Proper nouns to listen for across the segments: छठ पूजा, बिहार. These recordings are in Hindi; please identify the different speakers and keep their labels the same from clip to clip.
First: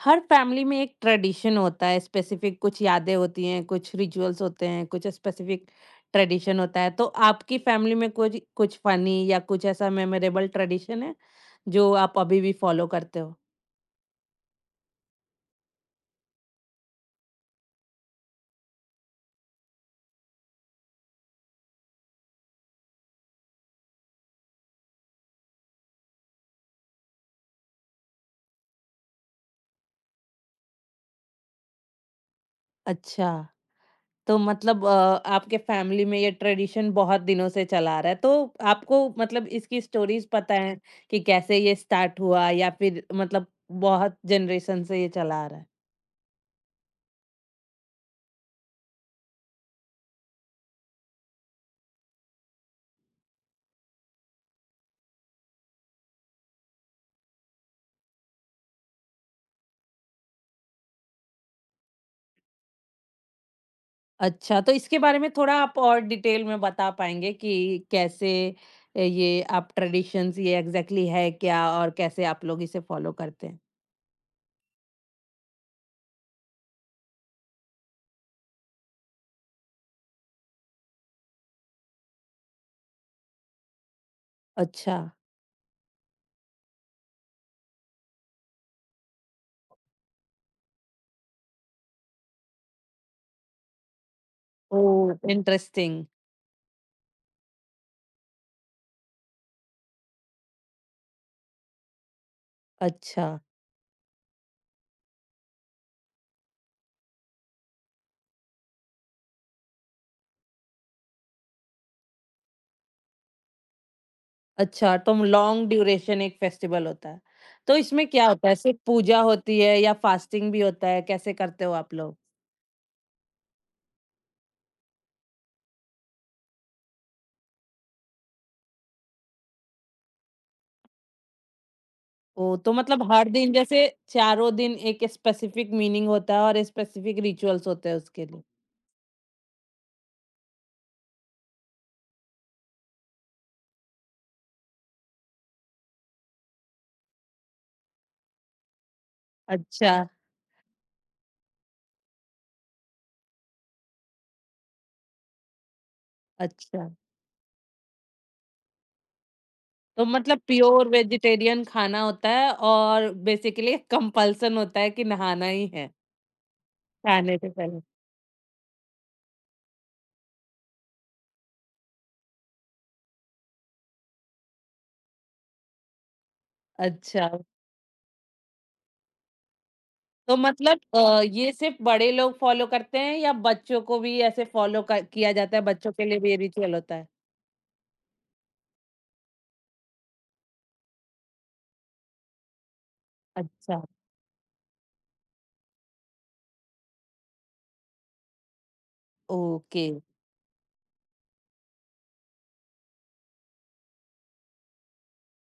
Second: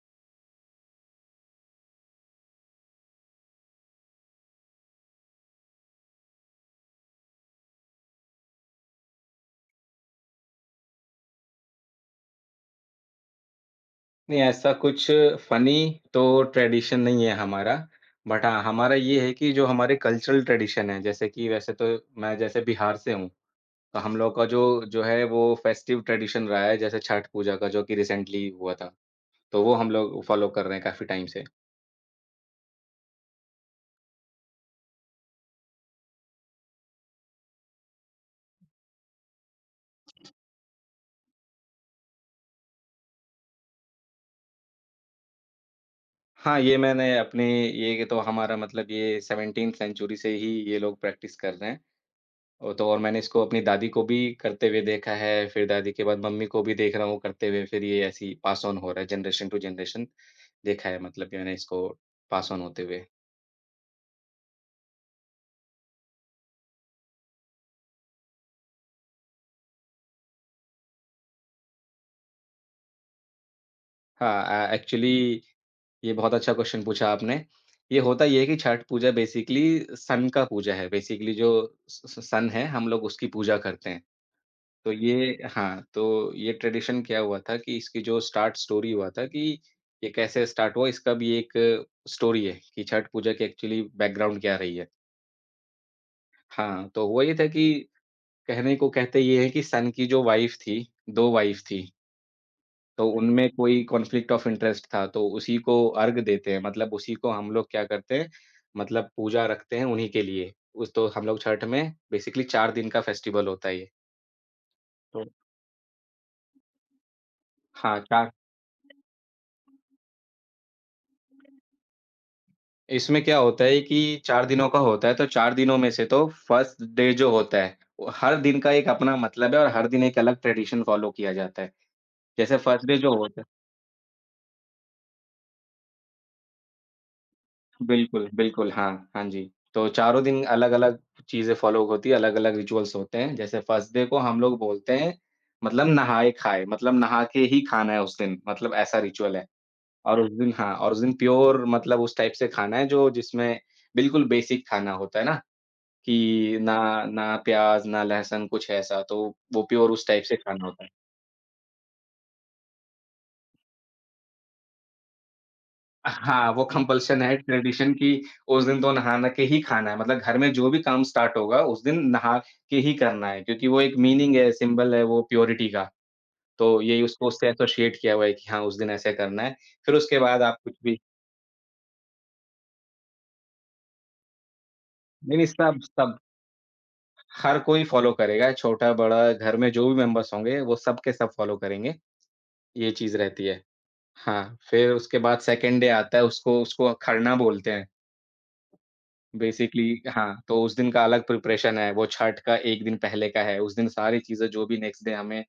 Speaker 1: हर फैमिली में एक ट्रेडिशन होता है, स्पेसिफिक कुछ यादें होती हैं, कुछ रिचुअल्स होते हैं, कुछ स्पेसिफिक ट्रेडिशन होता है। तो आपकी फैमिली में कुछ कुछ फनी या कुछ ऐसा मेमोरेबल ट्रेडिशन है जो आप अभी भी फॉलो करते हो?
Speaker 2: नहीं, ऐसा कुछ फनी तो ट्रेडिशन नहीं है हमारा। बट हाँ, हमारा ये है कि जो हमारे कल्चरल ट्रेडिशन है, जैसे कि वैसे तो मैं जैसे बिहार से हूँ, तो हम लोग का जो जो है वो फेस्टिव ट्रेडिशन रहा है, जैसे छठ पूजा का जो कि रिसेंटली हुआ था। तो वो हम लोग फॉलो कर रहे हैं काफ़ी टाइम से।
Speaker 1: अच्छा। तो मतलब आपके फैमिली में ये ट्रेडिशन बहुत दिनों से चला आ रहा है, तो आपको मतलब इसकी स्टोरीज पता है कि कैसे ये स्टार्ट हुआ, या फिर मतलब बहुत जनरेशन से ये चला आ रहा है?
Speaker 2: हाँ, ये मैंने अपने ये तो हमारा मतलब ये 17th सेंचुरी से ही ये लोग प्रैक्टिस कर रहे हैं। ओ, तो और मैंने इसको अपनी दादी को भी करते हुए देखा है, फिर दादी के बाद मम्मी को भी देख रहा हूँ करते हुए, फिर ये ऐसे ही पास ऑन हो रहा है, जनरेशन टू जनरेशन देखा है मतलब मैंने इसको पास ऑन होते हुए।
Speaker 1: अच्छा, तो इसके बारे में थोड़ा आप और डिटेल में बता पाएँगे कि कैसे ये आप ट्रेडिशंस ये एग्ज़ैक्टली है क्या और कैसे आप लोग इसे फ़ॉलो करते हैं?
Speaker 2: एक्चुअली ये बहुत अच्छा क्वेश्चन पूछा आपने। ये होता ये है कि छठ पूजा बेसिकली सन का पूजा है, बेसिकली जो स स सन है, हम लोग उसकी पूजा करते हैं। तो
Speaker 1: अच्छा।
Speaker 2: ये हाँ, तो ये ट्रेडिशन क्या हुआ था कि इसकी जो स्टार्ट स्टोरी हुआ था कि ये कैसे स्टार्ट हुआ, इसका भी एक स्टोरी है कि छठ पूजा की एक्चुअली बैकग्राउंड क्या रही है।
Speaker 1: ओह! इंटरेस्टिंग।
Speaker 2: हाँ, तो हुआ ये था कि कहने को कहते ये हैं कि सन की जो वाइफ़ थी, 2 वाइफ़ थी, तो
Speaker 1: अच्छा।
Speaker 2: उनमें कोई कॉन्फ्लिक्ट ऑफ इंटरेस्ट था, तो उसी को अर्घ देते हैं, मतलब उसी को हम लोग क्या करते हैं, मतलब पूजा रखते हैं उन्हीं के लिए। उस तो हम लोग छठ में बेसिकली 4 दिन का फेस्टिवल होता है ये।
Speaker 1: अच्छा, तो
Speaker 2: तो
Speaker 1: लॉन्ग ड्यूरेशन एक फेस्टिवल होता है। तो
Speaker 2: हाँ,
Speaker 1: इसमें क्या
Speaker 2: 4
Speaker 1: होता है, सिर्फ़ पूजा होती है या फास्टिंग भी होता है, कैसे करते हो आप लोग?
Speaker 2: इसमें क्या होता है कि 4 दिनों का होता है, तो 4 दिनों में से तो फर्स्ट डे जो होता है, वो हर दिन का एक अपना मतलब है और हर दिन एक अलग ट्रेडिशन फॉलो किया जाता है।
Speaker 1: ओह!
Speaker 2: जैसे
Speaker 1: तो
Speaker 2: फर्स्ट डे
Speaker 1: मतलब
Speaker 2: जो
Speaker 1: हर
Speaker 2: होता है
Speaker 1: दिन जैसे चारों दिन एक स्पेसिफिक मीनिंग होता है और स्पेसिफिक रिचुअल्स होते हैं उसके
Speaker 2: बिल्कुल,
Speaker 1: लिए।
Speaker 2: बिल्कुल, हाँ, हाँ जी। तो चारों दिन अलग-अलग चीज़ें फॉलो होती है, अलग-अलग रिचुअल्स होते हैं। जैसे फर्स्ट डे को हम लोग बोलते हैं मतलब नहाए-खाए, मतलब नहा के ही खाना है उस दिन, मतलब ऐसा रिचुअल है।
Speaker 1: अच्छा।
Speaker 2: और उस दिन हाँ, और उस दिन प्योर मतलब उस टाइप से खाना है जो जिसमें बिल्कुल बेसिक खाना होता है ना, कि ना
Speaker 1: अच्छा।
Speaker 2: ना प्याज़, ना लहसुन कुछ ऐसा, तो वो प्योर
Speaker 1: तो
Speaker 2: उस टाइप से
Speaker 1: मतलब
Speaker 2: खाना होता
Speaker 1: प्योर
Speaker 2: है।
Speaker 1: वेजिटेरियन खाना होता है और बेसिकली कंपल्सन होता है कि नहाना ही है,
Speaker 2: हाँ, वो कंपल्शन है
Speaker 1: खाने से पहले।
Speaker 2: ट्रेडिशन कि उस दिन तो नहा ना के ही खाना है, मतलब घर में जो भी काम स्टार्ट होगा उस दिन नहा के ही करना है, क्योंकि वो एक मीनिंग है, सिंबल है वो प्योरिटी का। तो यही उसको
Speaker 1: अच्छा,
Speaker 2: उससे एसोसिएट किया हुआ है कि हाँ, उस दिन ऐसे करना है। फिर उसके
Speaker 1: तो
Speaker 2: बाद आप कुछ
Speaker 1: मतलब
Speaker 2: भी
Speaker 1: ये सिर्फ़ बड़े लोग फ़ॉलो करते हैं या बच्चों को भी ऐसे फ़ॉलो क किया
Speaker 2: नहीं, नहीं
Speaker 1: जाता है,
Speaker 2: सब
Speaker 1: बच्चों के
Speaker 2: सब
Speaker 1: लिए भी ये रिचुअल होता है?
Speaker 2: हर कोई फॉलो करेगा, छोटा-बड़ा घर में जो भी मेंबर्स होंगे, वो सब के सब फॉलो करेंगे, ये चीज़ रहती है।
Speaker 1: अच्छा।
Speaker 2: हाँ, फिर उसके बाद सेकंड डे आता है, उसको उसको खरना बोलते हैं।
Speaker 1: ओके।
Speaker 2: बेसिकली हाँ, तो उस दिन का अलग प्रिपरेशन है, वो छठ का 1 दिन पहले का है। उस दिन सारी चीज़ें जो भी नेक्स्ट डे हमें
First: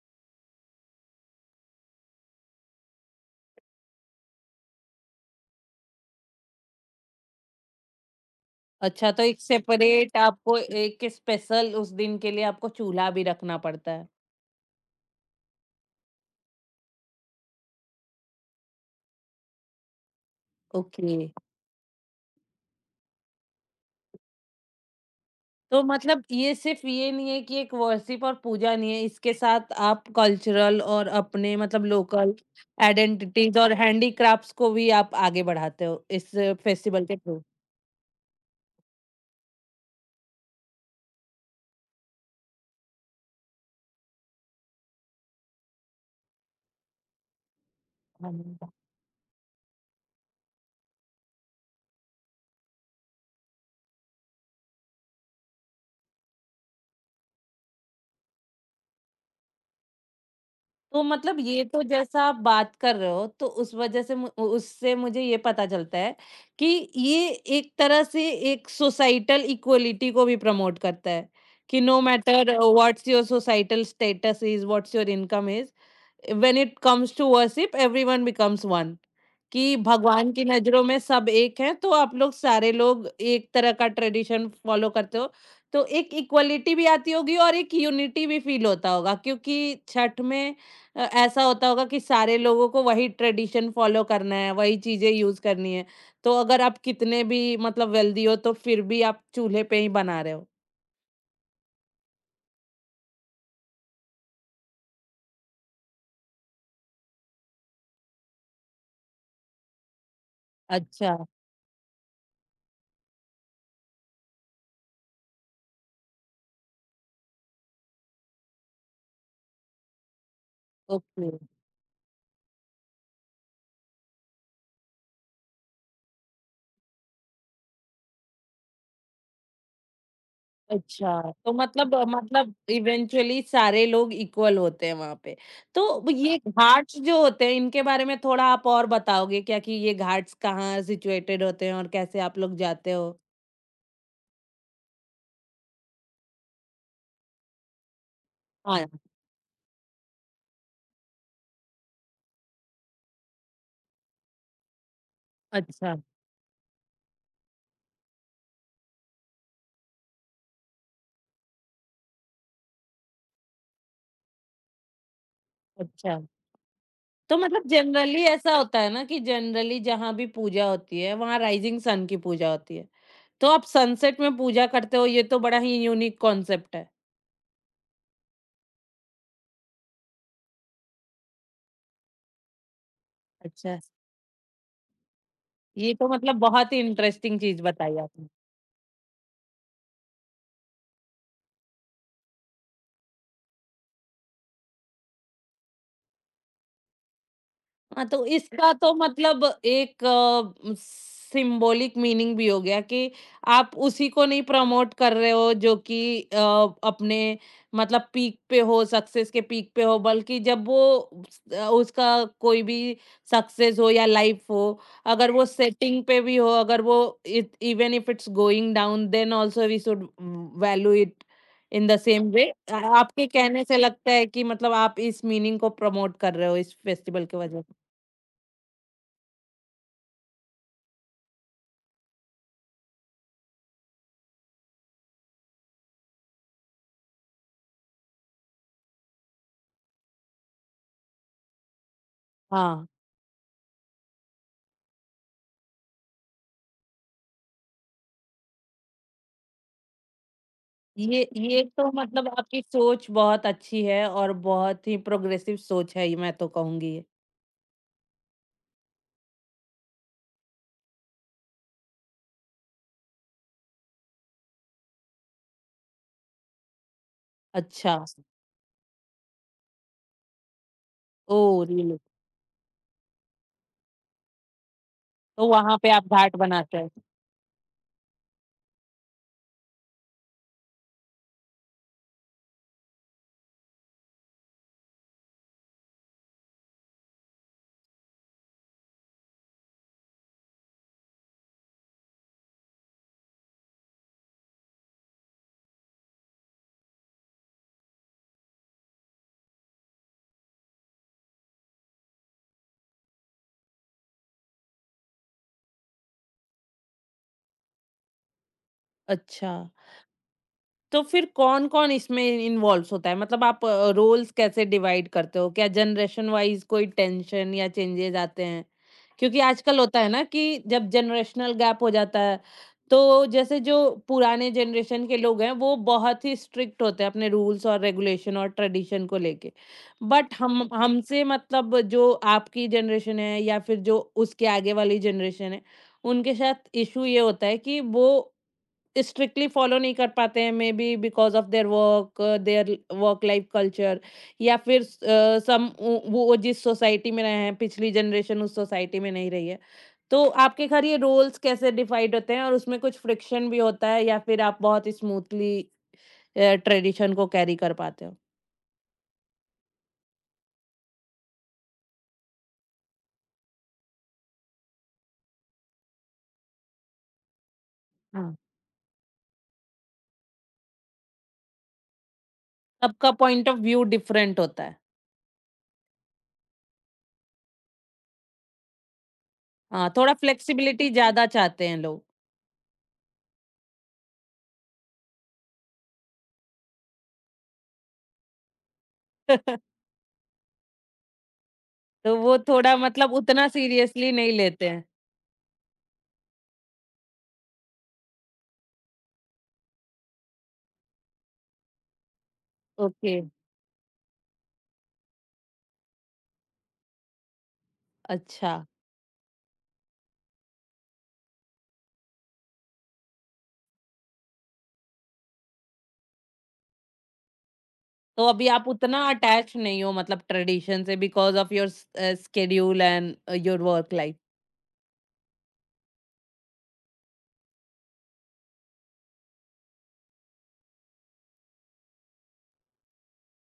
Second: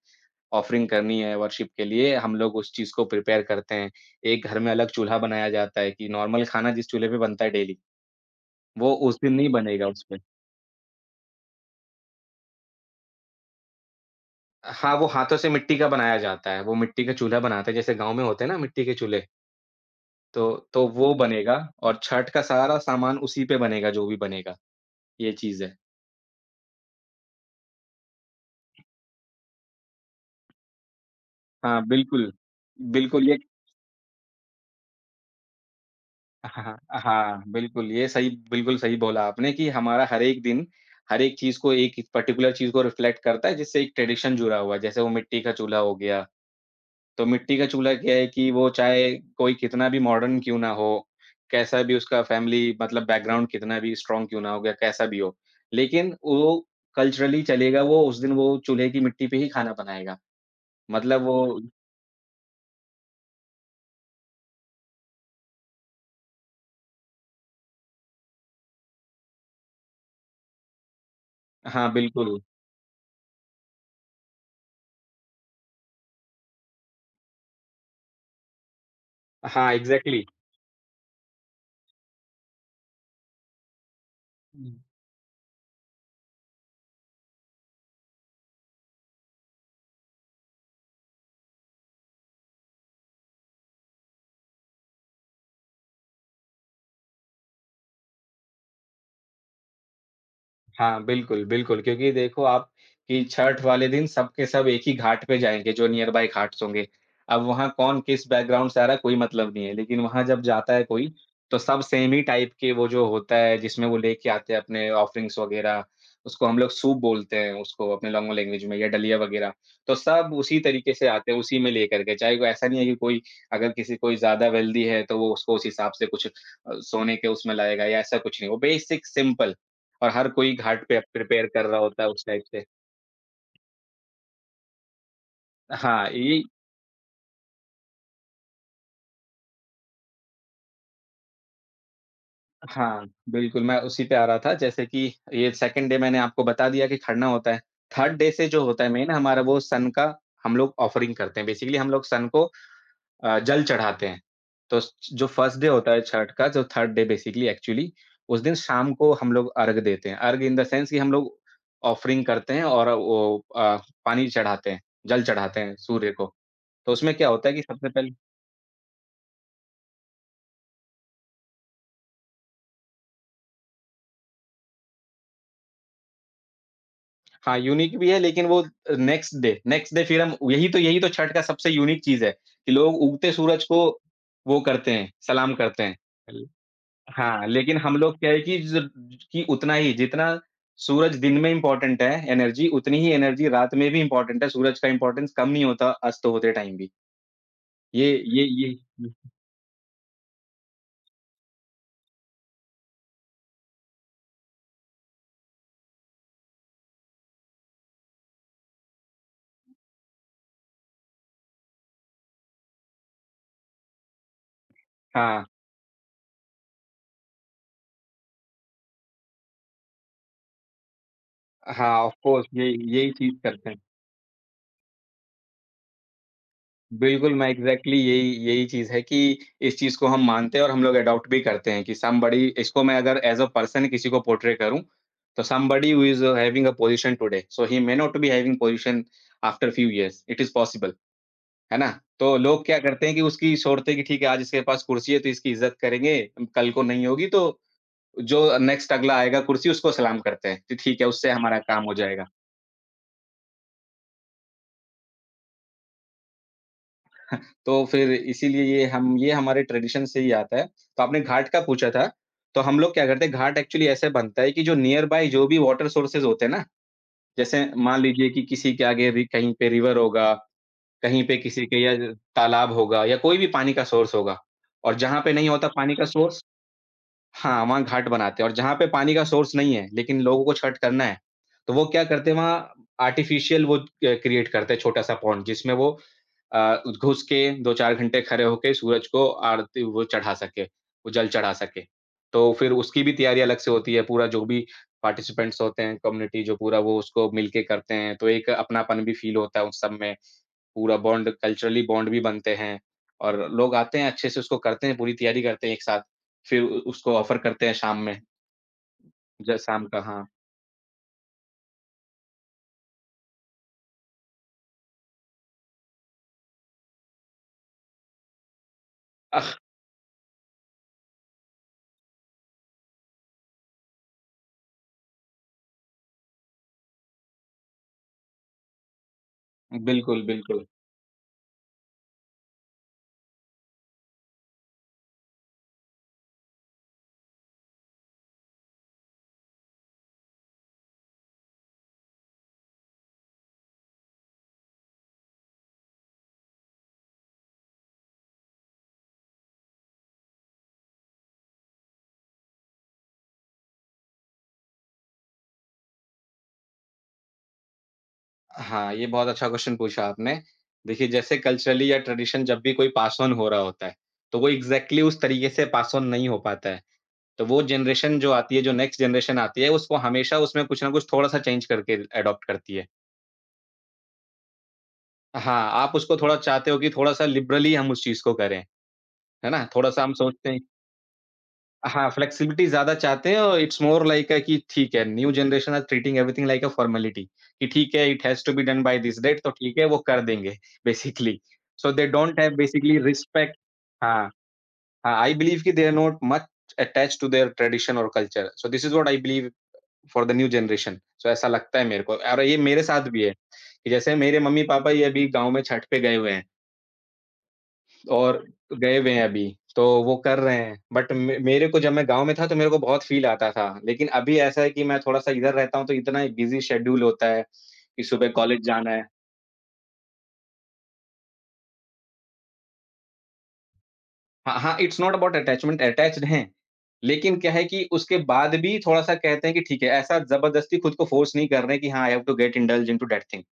Speaker 2: ऑफरिंग करनी है वर्शिप के लिए, हम लोग उस चीज़ को प्रिपेयर करते हैं। एक घर में अलग चूल्हा बनाया जाता है कि नॉर्मल खाना जिस चूल्हे पे बनता है डेली, वो
Speaker 1: अच्छा,
Speaker 2: उस
Speaker 1: तो
Speaker 2: दिन
Speaker 1: एक
Speaker 2: नहीं बनेगा उस
Speaker 1: सेपरेट
Speaker 2: पे।
Speaker 1: आपको एक स्पेशल उस दिन के लिए आपको चूल्हा भी रखना पड़ता है।
Speaker 2: हाँ, वो हाथों से मिट्टी का बनाया जाता है, वो मिट्टी का चूल्हा बनाते हैं, जैसे गाँव में होते हैं ना मिट्टी के चूल्हे, तो वो
Speaker 1: ओके।
Speaker 2: बनेगा और छठ का सारा सामान उसी पे बनेगा जो भी बनेगा, ये चीज़ है।
Speaker 1: तो मतलब ये सिर्फ़ ये नहीं है कि एक वर्शिप और पूजा नहीं है, इसके साथ आप कल्चरल और अपने
Speaker 2: हाँ,
Speaker 1: मतलब
Speaker 2: बिल्कुल।
Speaker 1: लोकल
Speaker 2: बिल्कुल, ये
Speaker 1: आइडेंटिटीज़ और हैंडीक्राफ्ट्स को भी आप आगे बढ़ाते हो इस
Speaker 2: हाँ, हाँ,
Speaker 1: फेस्टिवल के थ्रू।
Speaker 2: हाँ, बिल्कुल, ये सही बिल्कुल सही बोला आपने कि हमारा हर एक दिन, हर एक चीज़ को एक पर्टिकुलर चीज़ को रिफ्लेक्ट करता है जिससे एक ट्रेडिशन जुड़ा हुआ है, जैसे वो मिट्टी का चूल्हा हो गया, तो मिट्टी का चूल्हा क्या है
Speaker 1: हाँ
Speaker 2: कि
Speaker 1: जी।
Speaker 2: वो चाहे कोई कितना भी मॉडर्न क्यों ना हो, कैसा भी उसका फैमिली मतलब बैकग्राउंड कितना भी स्ट्रॉन्ग क्यों ना हो गया, कैसा भी हो, लेकिन वो कल्चरली चलेगा, वो उस दिन वो चूल्हे की मिट्टी पे ही खाना बनाएगा,
Speaker 1: तो
Speaker 2: मतलब
Speaker 1: मतलब
Speaker 2: वो
Speaker 1: ये तो जैसा आप बात कर रहे हो, तो उस वज़ह से मु उ उससे मुझे ये पता चलता है कि ये एक तरह से एक सोसाइटल इक्वालिटी को भी प्रमोट करता है, कि
Speaker 2: हाँ,
Speaker 1: नो
Speaker 2: बिल्कुल।
Speaker 1: Matter what's your societal status is, what's your income is, when it comes to worship everyone becomes one,
Speaker 2: हाँ,
Speaker 1: कि
Speaker 2: एग्ज़ैक्टली।
Speaker 1: भगवान की नजरों में सब एक हैं। तो आप लोग सारे लोग एक तरह का ट्रेडिशन फॉलो करते हो, तो एक इक्वलिटी भी आती होगी और एक यूनिटी भी फील होता होगा, क्योंकि छठ में ऐसा होता होगा कि सारे लोगों को वही ट्रेडिशन फॉलो करना है, वही चीजें यूज करनी है। तो अगर आप कितने भी मतलब वेल्दी हो, तो फिर भी आप चूल्हे पे ही बना रहे हो।
Speaker 2: हाँ, बिल्कुल, बिल्कुल, क्योंकि देखो आप कि छठ वाले दिन सब के सब एक ही घाट पे जाएँगे, जो नियर बाय घाट्स होंगे। अब वहाँ कौन किस बैकग्राउंड से आ रहा है, कोई मतलब नहीं है, लेकिन वहाँ जब जाता है कोई,
Speaker 1: अच्छा।
Speaker 2: तो सब सेम ही टाइप के वो जो होता है, जिसमें वो लेके आते हैं अपने ऑफरिंग्स वगैरह, उसको हम लोग सूप बोलते हैं उसको अपने लोंगो लैंग्वेज में या दलिया वगैरह। तो सब उसी तरीके से आते
Speaker 1: ओके।
Speaker 2: हैं, उसी में लेकर के, चाहे वो ऐसा नहीं है कि कोई अगर किसी कोई ज़्यादा वेल्दी है, तो वो उसको उस हिसाब से सोने के उसमें लाएगा या ऐसा कुछ नहीं, वो बेसिक सिंपल। और हर कोई घाट पे
Speaker 1: अच्छा,
Speaker 2: प्रिपेयर
Speaker 1: तो
Speaker 2: कर रहा
Speaker 1: मतलब
Speaker 2: होता है उस टाइप
Speaker 1: मतलब
Speaker 2: से।
Speaker 1: इवेंचुअली सारे लोग इक्वल होते हैं वहाँ पे।
Speaker 2: हाँ,
Speaker 1: तो ये
Speaker 2: ये
Speaker 1: घाट्स जो होते हैं, इनके बारे में थोड़ा आप और बताओगे क्या कि ये घाट्स कहाँ सिचुएटेड होते हैं और कैसे आप लोग जाते
Speaker 2: हाँ,
Speaker 1: हो?
Speaker 2: बिल्कुल मैं उसी पे आ रहा था जैसे कि ये सेकंड डे मैंने आपको बता दिया कि खड़ना होता है। थर्ड डे से जो होता
Speaker 1: हाँ।
Speaker 2: है मेन हमारा वो सन का हम लोग ऑफरिंग करते हैं। बेसिकली हम लोग सन को जल चढ़ाते हैं। तो स जो फर्स्ट डे होता
Speaker 1: अच्छा।
Speaker 2: है छठ का जो थर्ड डे बेसिकली एक्चुअली उस दिन शाम को हम लोग अर्घ देते हैं। अर्घ इन द सेंस कि हम लोग ऑफरिंग करते हैं और पानी चढ़ाते हैं, जल चढ़ाते हैं सूर्य
Speaker 1: अच्छा।
Speaker 2: को। तो उसमें क्या
Speaker 1: तो
Speaker 2: होता है कि
Speaker 1: मतलब
Speaker 2: सबसे पहले
Speaker 1: जनरली ऐसा होता है ना कि जनरली जहाँ भी पूजा होती है वहाँ राइज़िंग सन की पूजा होती है। तो आप सनसेट में पूजा करते हो, ये तो बड़ा ही यूनिक कॉन्सेप्ट है।
Speaker 2: हाँ, यूनिक भी है लेकिन वो नेक्स्ट डे फिर हम यही तो छठ का सबसे यूनिक चीज़ है कि लोग उगते सूरज
Speaker 1: अच्छा।
Speaker 2: को वो करते हैं, सलाम करते
Speaker 1: ये
Speaker 2: हैं।
Speaker 1: तो मतलब
Speaker 2: ल
Speaker 1: बहुत ही इंटरेस्टिंग
Speaker 2: हाँ,
Speaker 1: चीज़
Speaker 2: लेकिन हम
Speaker 1: बताई
Speaker 2: लोग
Speaker 1: आपने।
Speaker 2: क्या है कि ज कि उतना ही जितना सूरज दिन में इम्पोर्टेंट है एनर्जी, उतनी ही एनर्जी रात में भी इम्पोर्टेंट है, सूरज का इम्पोर्टेंस कम नहीं होता अस्त होते टाइम भी। ये
Speaker 1: हाँ, तो इसका
Speaker 2: ये
Speaker 1: तो मतलब एक सिंबॉलिक मीनिंग भी हो गया कि आप उसी को नहीं प्रमोट कर रहे हो जो कि अपने मतलब पीक पे हो, सक्सेस के पीक पे हो, बल्कि जब वो उसका कोई भी सक्सेस हो या लाइफ हो, अगर
Speaker 2: हाँ,
Speaker 1: वो सेटिंग पे भी हो, अगर वो even if it's going down then also we should value it in
Speaker 2: हाँ
Speaker 1: the
Speaker 2: of
Speaker 1: same
Speaker 2: course
Speaker 1: way.
Speaker 2: यही यही
Speaker 1: आपके
Speaker 2: चीज़
Speaker 1: कहने
Speaker 2: करते हैं।
Speaker 1: से लगता है कि मतलब आप इस मीनिंग को प्रमोट कर रहे हो इस फेस्टिवल
Speaker 2: बिल्कुल,
Speaker 1: की
Speaker 2: मैं
Speaker 1: वजह।
Speaker 2: एग्ज़ैक्टली यही यही चीज़ है कि इस चीज़ को हम मानते हैं और हम लोग एडॉप्ट भी करते हैं कि समबडी इसको मैं अगर एज़ अ पर्सन किसी को पोर्ट्रे करूँ, तो somebody who is having a position today, so he may not be having position after few years, it is possible, है ना? तो लोग क्या
Speaker 1: हाँ,
Speaker 2: करते हैं कि उसकी छोड़ते हैं कि ठीक है, आज इसके पास कुर्सी है, तो इसकी इज़्ज़त करेंगे, कल को नहीं होगी तो जो नेक्स्ट अगला आएगा कुर्सी, उसको सलाम करते हैं कि ठीक है,
Speaker 1: ये
Speaker 2: उससे हमारा
Speaker 1: ये
Speaker 2: काम
Speaker 1: तो
Speaker 2: हो जाएगा।
Speaker 1: मतलब आपकी सोच बहुत अच्छी है और बहुत ही प्रोग्रेसिव सोच है, ये मैं तो कहूँगी।
Speaker 2: तो फिर इसीलिए ये हमारे ट्रेडिशन से ही आता है। तो आपने घाट का पूछा था, तो हम लोग क्या करते हैं घाट एक्चुअली ऐसे बनता है कि जो नियर बाय जो भी वाटर सोर्सेज़ होते हैं ना, जैसे
Speaker 1: अच्छा।
Speaker 2: मान लीजिए कि किसी के आगे रि कहीं पे रिवर होगा, कहीं पे
Speaker 1: ओह!
Speaker 2: किसी के या
Speaker 1: रियली?
Speaker 2: तालाब होगा या कोई भी पानी का सोर्स होगा और जहाँ पे
Speaker 1: तो
Speaker 2: नहीं होता
Speaker 1: वहाँ पे
Speaker 2: पानी का
Speaker 1: आप घाट
Speaker 2: सोर्स
Speaker 1: बनाते हैं।
Speaker 2: हाँ, वहाँ घाट बनाते हैं और जहाँ पे पानी का सोर्स नहीं है, लेकिन लोगों को छठ करना है, तो वो क्या करते हैं वहाँ आर्टिफ़िशियल वो क क्रिएट करते हैं छोटा-सा पॉन्ड जिसमें अ, घुस के 2-4 घंटे खड़े होके सूरज को आरती वो चढ़ा सके, वो जल चढ़ा सके। तो फिर उसकी भी तैयारी अलग से होती है, पूरा जो भी पार्टिसिपेंट्स होते हैं, कम्युनिटी जो पूरा वो उसको मिलके करते हैं, तो एक अपनापन भी फ़ील होता है उन सब में। पूरा बॉन्ड कल्चरली बॉन्ड भी बनते हैं और लोग आते हैं अच्छे से उसको करते हैं, पूरी तैयारी करते हैं एक साथ। फिर उ उसको ऑफ़र करते हैं शाम में,
Speaker 1: अच्छा।
Speaker 2: ज शाम का हाँ।
Speaker 1: तो फिर कौन-कौन इसमें इन्वॉल्व्स होता है? मतलब आप रोल्स कैसे डिवाइड करते हो? क्या जनरेशन वाइज़ कोई टेंशन या चेंजेज़ आते हैं? क्योंकि
Speaker 2: अह,
Speaker 1: आजकल होता है ना कि जब जनरेशनल गैप हो जाता है, तो जैसे जो पुराने जनरेशन के लोग हैं, वो बहुत ही स्ट्रिक्ट होते हैं अपने रूल्स और रेगुलेशन और ट्रेडिशन को लेके।
Speaker 2: बिल्कुल,
Speaker 1: बट
Speaker 2: बिल्कुल।
Speaker 1: हम हमसे मतलब जो आपकी जनरेशन है या फिर जो उसके आगे वाली जनरेशन है, उनके साथ इश्यू ये होता है कि वो स्ट्रिक्टली फॉलो नहीं कर पाते हैं, maybe because of their work, their work life culture, या फिर सम वो जिस सोसाइटी में रहे हैं, पिछली जनरेशन उस सोसाइटी में नहीं रही है। तो आपके घर ये रोल्स कैसे डिफाइंड होते हैं और उसमें कुछ फ्रिक्शन भी होता है या फिर आप बहुत स्मूथली ट्रेडिशन को कैरी कर पाते हो?
Speaker 2: हाँ, ये बहुत अच्छा क्वेश्चन पूछा आपने। देखिए जैसे कल्चरली या ट्रेडिशन जब भी कोई पास ऑन हो रहा होता है, तो वो एग्ज़ैक्टली उस तरीके से पास ऑन नहीं हो पाता है। तो वो जनरेशन जो
Speaker 1: हाँ।
Speaker 2: आती है, जो नेक्स्ट जनरेशन आती है, उसको हमेशा उसमें कुछ ना कुछ थोड़ा-सा चेंज करके एडॉप्ट करती है।
Speaker 1: सबका पॉइंट ऑफ व्यू डिफरेंट होता है।
Speaker 2: हाँ, आप उसको थोड़ा चाहते हो कि थोड़ा-सा लिबरली हम उस चीज़ को करें, है ना?
Speaker 1: हाँ,
Speaker 2: थोड़ा-सा हम
Speaker 1: थोड़ा
Speaker 2: सोचते हैं।
Speaker 1: फ्लेक्सिबिलिटी ज्यादा चाहते हैं लोग।
Speaker 2: हाँ, फ्लेक्सिबिलिटी ज़्यादा चाहते हैं और इट्स मोर लाइक अ कि ठीक है, new generation are treating everything like a formality कि ठीक है, it has to be done by this date, तो ठीक है, वो कर देंगे बेसिकली। सो दे
Speaker 1: तो वो
Speaker 2: डोंट हैव
Speaker 1: थोड़ा
Speaker 2: बेसिकली
Speaker 1: मतलब उतना
Speaker 2: रिस्पेक्ट।
Speaker 1: सीरियसली
Speaker 2: हाँ,
Speaker 1: नहीं लेते हैं।
Speaker 2: हाँ, आई बिलीव कि they are not much attached to their tradition और कल्चर। So this is what I believe for the new generation. So ऐसा लगता है मेरे को, और ये मेरे साथ
Speaker 1: ओके।
Speaker 2: भी है कि जैसे मेरे मम्मी-पापा ये अभी गाँव में छठ पे गए हुए हैं। और
Speaker 1: अच्छा।
Speaker 2: गए हुए हैं अभी, तो वो कर रहे हैं। बट मे मेरे को जब मैं गाँव में था तो मेरे को बहुत फ़ील आता था। लेकिन अभी ऐसा है कि मैं थोड़ा-सा इधर रहता हूँ, तो इतना एक बिज़ी शेड्यूल होता है कि
Speaker 1: तो
Speaker 2: सुबह
Speaker 1: अभी
Speaker 2: कॉलेज
Speaker 1: आप
Speaker 2: जाना
Speaker 1: उतना
Speaker 2: है।
Speaker 1: अटैच नहीं हो मतलब ट्रेडिशन से, because of your schedule and your work life.
Speaker 2: हाँ, हाँ, it's not about attachment, attached हैं। लेकिन क्या है कि उसके बाद भी थोड़ा-सा कहते हैं कि ठीक है, ऐसा ज़बरदस्ती खुद को फ़ोर्स नहीं कर रहे हैं कि हाँ, I have to get indulge into that thing.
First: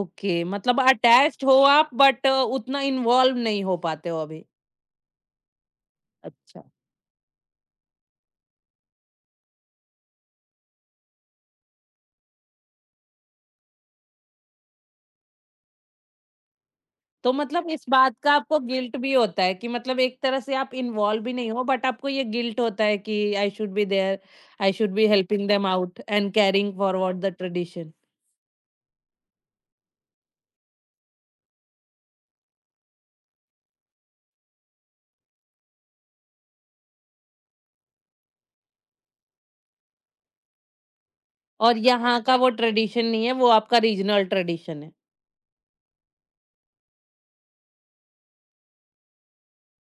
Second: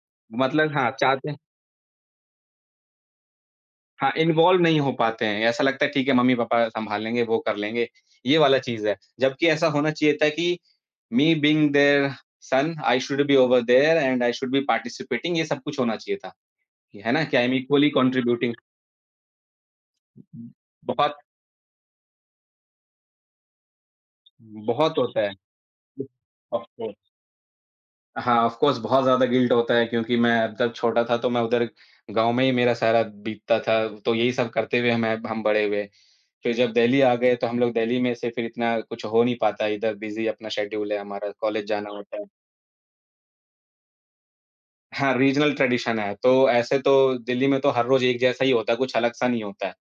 Speaker 1: Okay,
Speaker 2: मतलब
Speaker 1: मतलब
Speaker 2: हाँ, चाहते हैं।
Speaker 1: अटैच्ड हो आप बट उतना इन्वॉल्व नहीं हो पाते
Speaker 2: हाँ,
Speaker 1: हो अभी।
Speaker 2: इन्वॉल्व नहीं हो पाते हैं। ऐसा लगता है ठीक है,
Speaker 1: अच्छा,
Speaker 2: मम्मी-पापा सँभाल लेंगे, वो कर लेंगे, ये वाला चीज़ है। जबकि ऐसा होना चाहिए था कि me being their son, I should be over there and I should be participating, ये सब कुछ होना चाहिए था, है ना?
Speaker 1: तो
Speaker 2: कि आई एम
Speaker 1: मतलब इस
Speaker 2: इक्वली
Speaker 1: बात का
Speaker 2: कंट्रीब्यूटिंग।
Speaker 1: आपको गिल्ट भी होता है कि मतलब एक तरह से आप
Speaker 2: बहुत
Speaker 1: इन्वॉल्व भी नहीं हो, बट आपको ये गिल्ट होता है कि I should be there, I should
Speaker 2: बहुत
Speaker 1: बी
Speaker 2: होता है।
Speaker 1: Helping them out and
Speaker 2: of
Speaker 1: caring
Speaker 2: course.
Speaker 1: Forward the tradition.
Speaker 2: हाँ, ऑफ़ कोर्स बहुत ज़्यादा गिल्ट होता है क्योंकि मैं जब छोटा था तो मैं उधर गाँव में ही मेरा सारा बीतता था, तो यही सब करते हुए मैं हम बड़े हुए। फिर जब दिल्ली आ गए तो हम लोग दिल्ली में से फिर इतना कुछ हो नहीं पाता, इधर बिज़ी अपना शेड्यूल है हमारा, कॉलेज
Speaker 1: और
Speaker 2: जाना होता
Speaker 1: यहाँ
Speaker 2: है।
Speaker 1: का वो ट्रेडिशन नहीं है, वो आपका रीजनल ट्रेडिशन है।
Speaker 2: हाँ, रीजनल ट्रेडिशन है, तो ऐसे तो दिल्ली में तो हर रोज़ एक जैसा ही होता है, कुछ अलग-सा नहीं होता है,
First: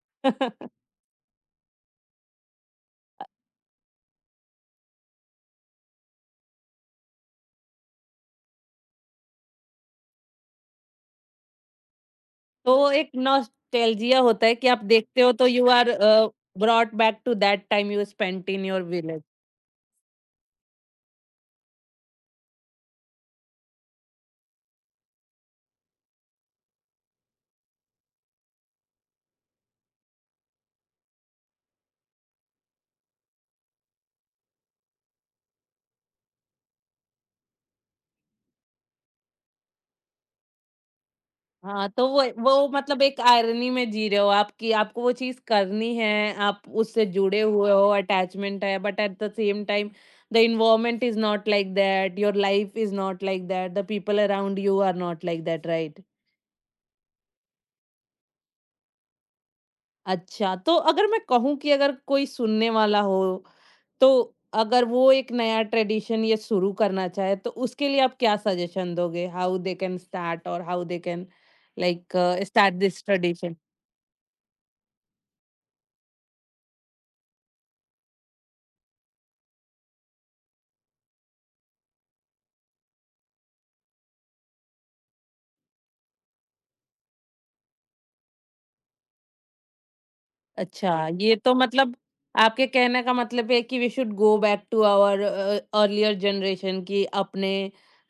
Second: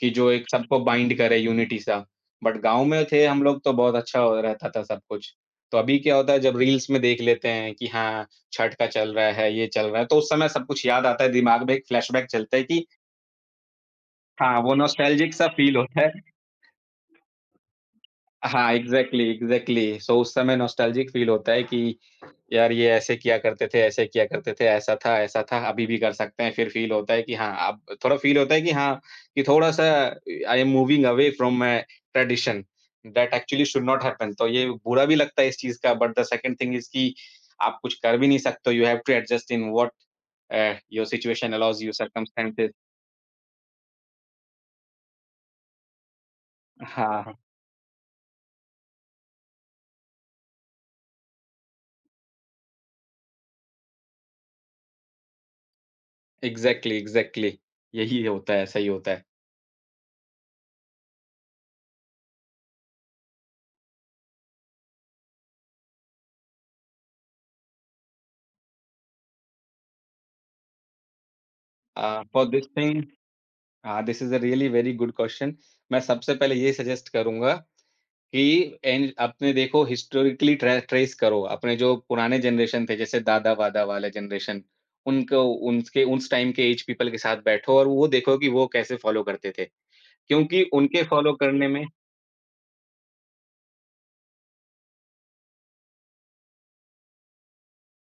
Speaker 2: कि जो एक सबको बाइंड करे, यूनिटी सा। बट गाँव में थे हम लोग तो बहुत अच्छा हो रहता था सब कुछ। तो अभी क्या होता है, जब रील्स में देख लेते हैं कि हाँ, छठ का चल रहा है, ये चल रहा है, तो उस समय सब कुछ याद आता है, दिमाग में एक फ्लैशबैक चलता है
Speaker 1: तो
Speaker 2: कि
Speaker 1: एक नॉस्टैल्जिया होता है
Speaker 2: हाँ,
Speaker 1: कि
Speaker 2: वो
Speaker 1: आप देखते हो
Speaker 2: नॉस्टैल्जिक सा
Speaker 1: तो यू
Speaker 2: फील
Speaker 1: आर
Speaker 2: होता है।
Speaker 1: Brought back to that time you spent in
Speaker 2: हाँ,
Speaker 1: your village.
Speaker 2: Exactly, exactly. So उस समय नॉस्टैल्जिक फ़ील होता है कि यार ये ऐसे किया करते थे, ऐसे किया करते थे, ऐसा था, अभी भी कर सकते हैं। फिर फ़ील होता है कि हाँ, अब थोड़ा फ़ील होता है कि हाँ, कि थोड़ा-सा I am moving away from my tradition, that actually should not happen. तो ये बुरा भी लगता है इस चीज़ का, but the second thing is कि आप कुछ कर भी नहीं सकते हो। You have to adjust in what your situation allows
Speaker 1: हाँ,
Speaker 2: यू,
Speaker 1: तो वो
Speaker 2: सर्कमस्टेंसेस।
Speaker 1: मतलब एक आयरनी में जी रहे हो आप कि आपको वो चीज़ करनी है, आप उससे
Speaker 2: हाँ,
Speaker 1: जुड़े हुए हो, अटैचमेंट है, but at the same time the environment is not like that, your life is not like that, the people around you are not like that, right?
Speaker 2: Exactly, exactly. यही होता है, ऐसा ही होता है।
Speaker 1: अच्छा, तो अगर मैं कहूँ कि अगर कोई सुनने वाला हो, तो अगर वो एक नया ट्रेडिशन ये शुरू करना चाहे, तो उसके लिए आप क्या सजेशन दोगे? हाउ दे कैन स्टार्ट और how they can like
Speaker 2: for this
Speaker 1: start
Speaker 2: thing.
Speaker 1: This tradition?
Speaker 2: हाँ, this is a really very good question. मैं सबसे पहले ये सजेस्ट करूँगा कि एन अपने देखो, हिस्टोरिकली ट्रेस करो, अपने जो पुराने जनरेशन थे, जैसे दादा-वादा वाले जनरेशन, उनको उनके उस टाइम के एज पीपल के साथ बैठो और वो देखो कि वो कैसे फॉलो करते थे। क्योंकि उनके
Speaker 1: अच्छा,
Speaker 2: फॉलो
Speaker 1: ये तो
Speaker 2: करने में
Speaker 1: मतलब आपके कहने का मतलब है कि we should go back to our earlier generation, कि अपने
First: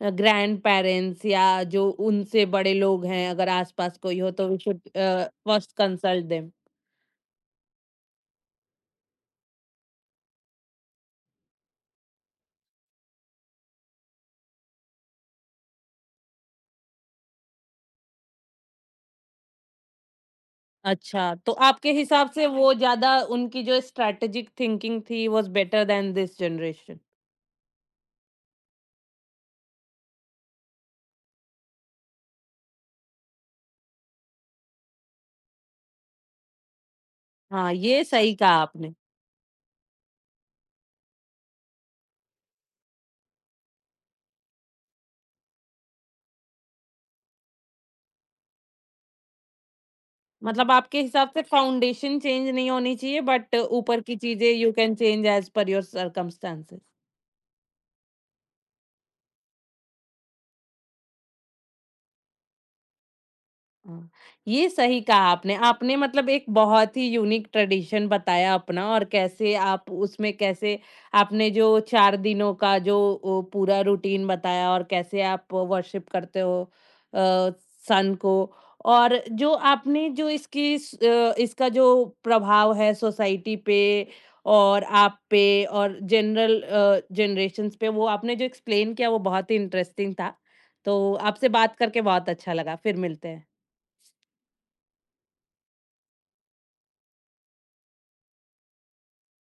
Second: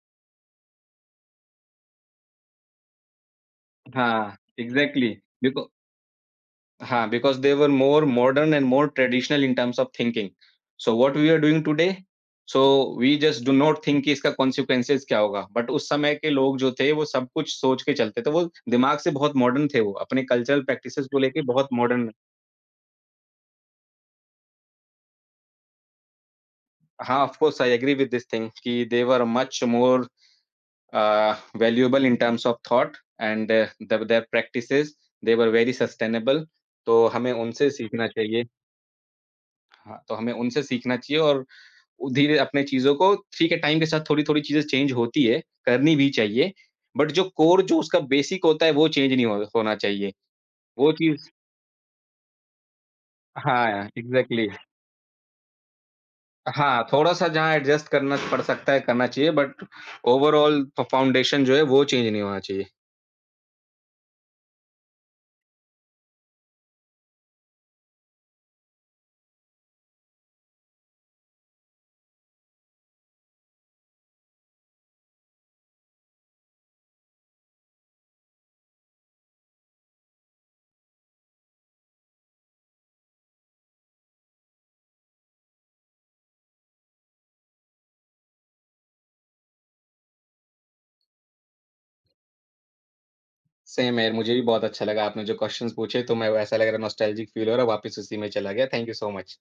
Speaker 1: ग्रैंडपेरेंट्स या जो उनसे बड़े लोग हैं अगर आस-पास कोई हो
Speaker 2: हाँ,
Speaker 1: तो वी शुड
Speaker 2: एग्ज़ैक्टली। देखो।
Speaker 1: First consult them.
Speaker 2: Because they were more modern and more traditional in terms of thinking. So what we are doing today, so we just do not think कि इसका consequences क्या होगा. But उस समय के लोग जो थे वो सब कुछ सोच के चलते थे। वो दिमाग से बहुत मॉडर्न थे वो। अपने कल्चरल प्रैक्टिसेस को
Speaker 1: अच्छा,
Speaker 2: लेके
Speaker 1: तो
Speaker 2: बहुत
Speaker 1: आपके
Speaker 2: मॉडर्न।
Speaker 1: हिसाब से वो ज़्यादा उनकी जो स्ट्रैटेजिक थिंकिंग थी was better than this generation.
Speaker 2: हाँ, of course I agree with this thing कि they were much more uh, valuable in terms of thought and the their practices, they were very sustainable. तो हमें उनसे
Speaker 1: हाँ, ये
Speaker 2: सीखना
Speaker 1: सही
Speaker 2: चाहिए।
Speaker 1: कहा आपने।
Speaker 2: हाँ, तो हमें उनसे सीखना चाहिए और उ धीरे अपने चीज़ों को ठीक है, टाइम के साथ थोड़ी-थोड़ी चीज़ें चेंज होती है, करनी भी चाहिए, बट जो कोर, जो उसका बेसिक होता है, वो चेंज नहीं हो होना चाहिए।
Speaker 1: मतलब
Speaker 2: वो
Speaker 1: आपके
Speaker 2: चीज़
Speaker 1: हिसाब से फाउंडेशन चेंज नहीं होनी चाहिए बट
Speaker 2: हाँ,
Speaker 1: ऊपर की
Speaker 2: एग्ज़ैक्टली।
Speaker 1: चीज़ें you can change as per your circumstances.
Speaker 2: हाँ, थोड़ा-सा जहाँ एडजस्ट करना पड़ सकता है, करना चाहिए, बट ओवरऑल फ फाउंडेशन जो है वो चेंज नहीं होना चाहिए।
Speaker 1: हाँ, ये सही कहा आपने। आपने मतलब एक बहुत ही यूनिक ट्रेडिशन बताया अपना और कैसे आप उसमें कैसे आपने जो 4 दिनों का जो ओ, पूरा रूटीन बताया और कैसे आप वर्शिप करते हो अ, सन को, और जो आपने जो इसकी इसका जो प्रभाव है सोसाइटी पे और आप पे और जनरल जनरेशंस पे, वो आपने जो एक्सप्लेन किया वो बहुत ही इंटरेस्टिंग था। तो आपसे बात करके बहुत अच्छा लगा। फिर मिलते हैं।
Speaker 2: सेम है यार, मुझे भी बहुत अच्छा लगा, आपने जो क्वेश्चन्स पूछे तो मैं वैसा लग रहा है नॉस्टैल्जिक फील हो रहा है, वापस उसी में चला गया। Thank you so much.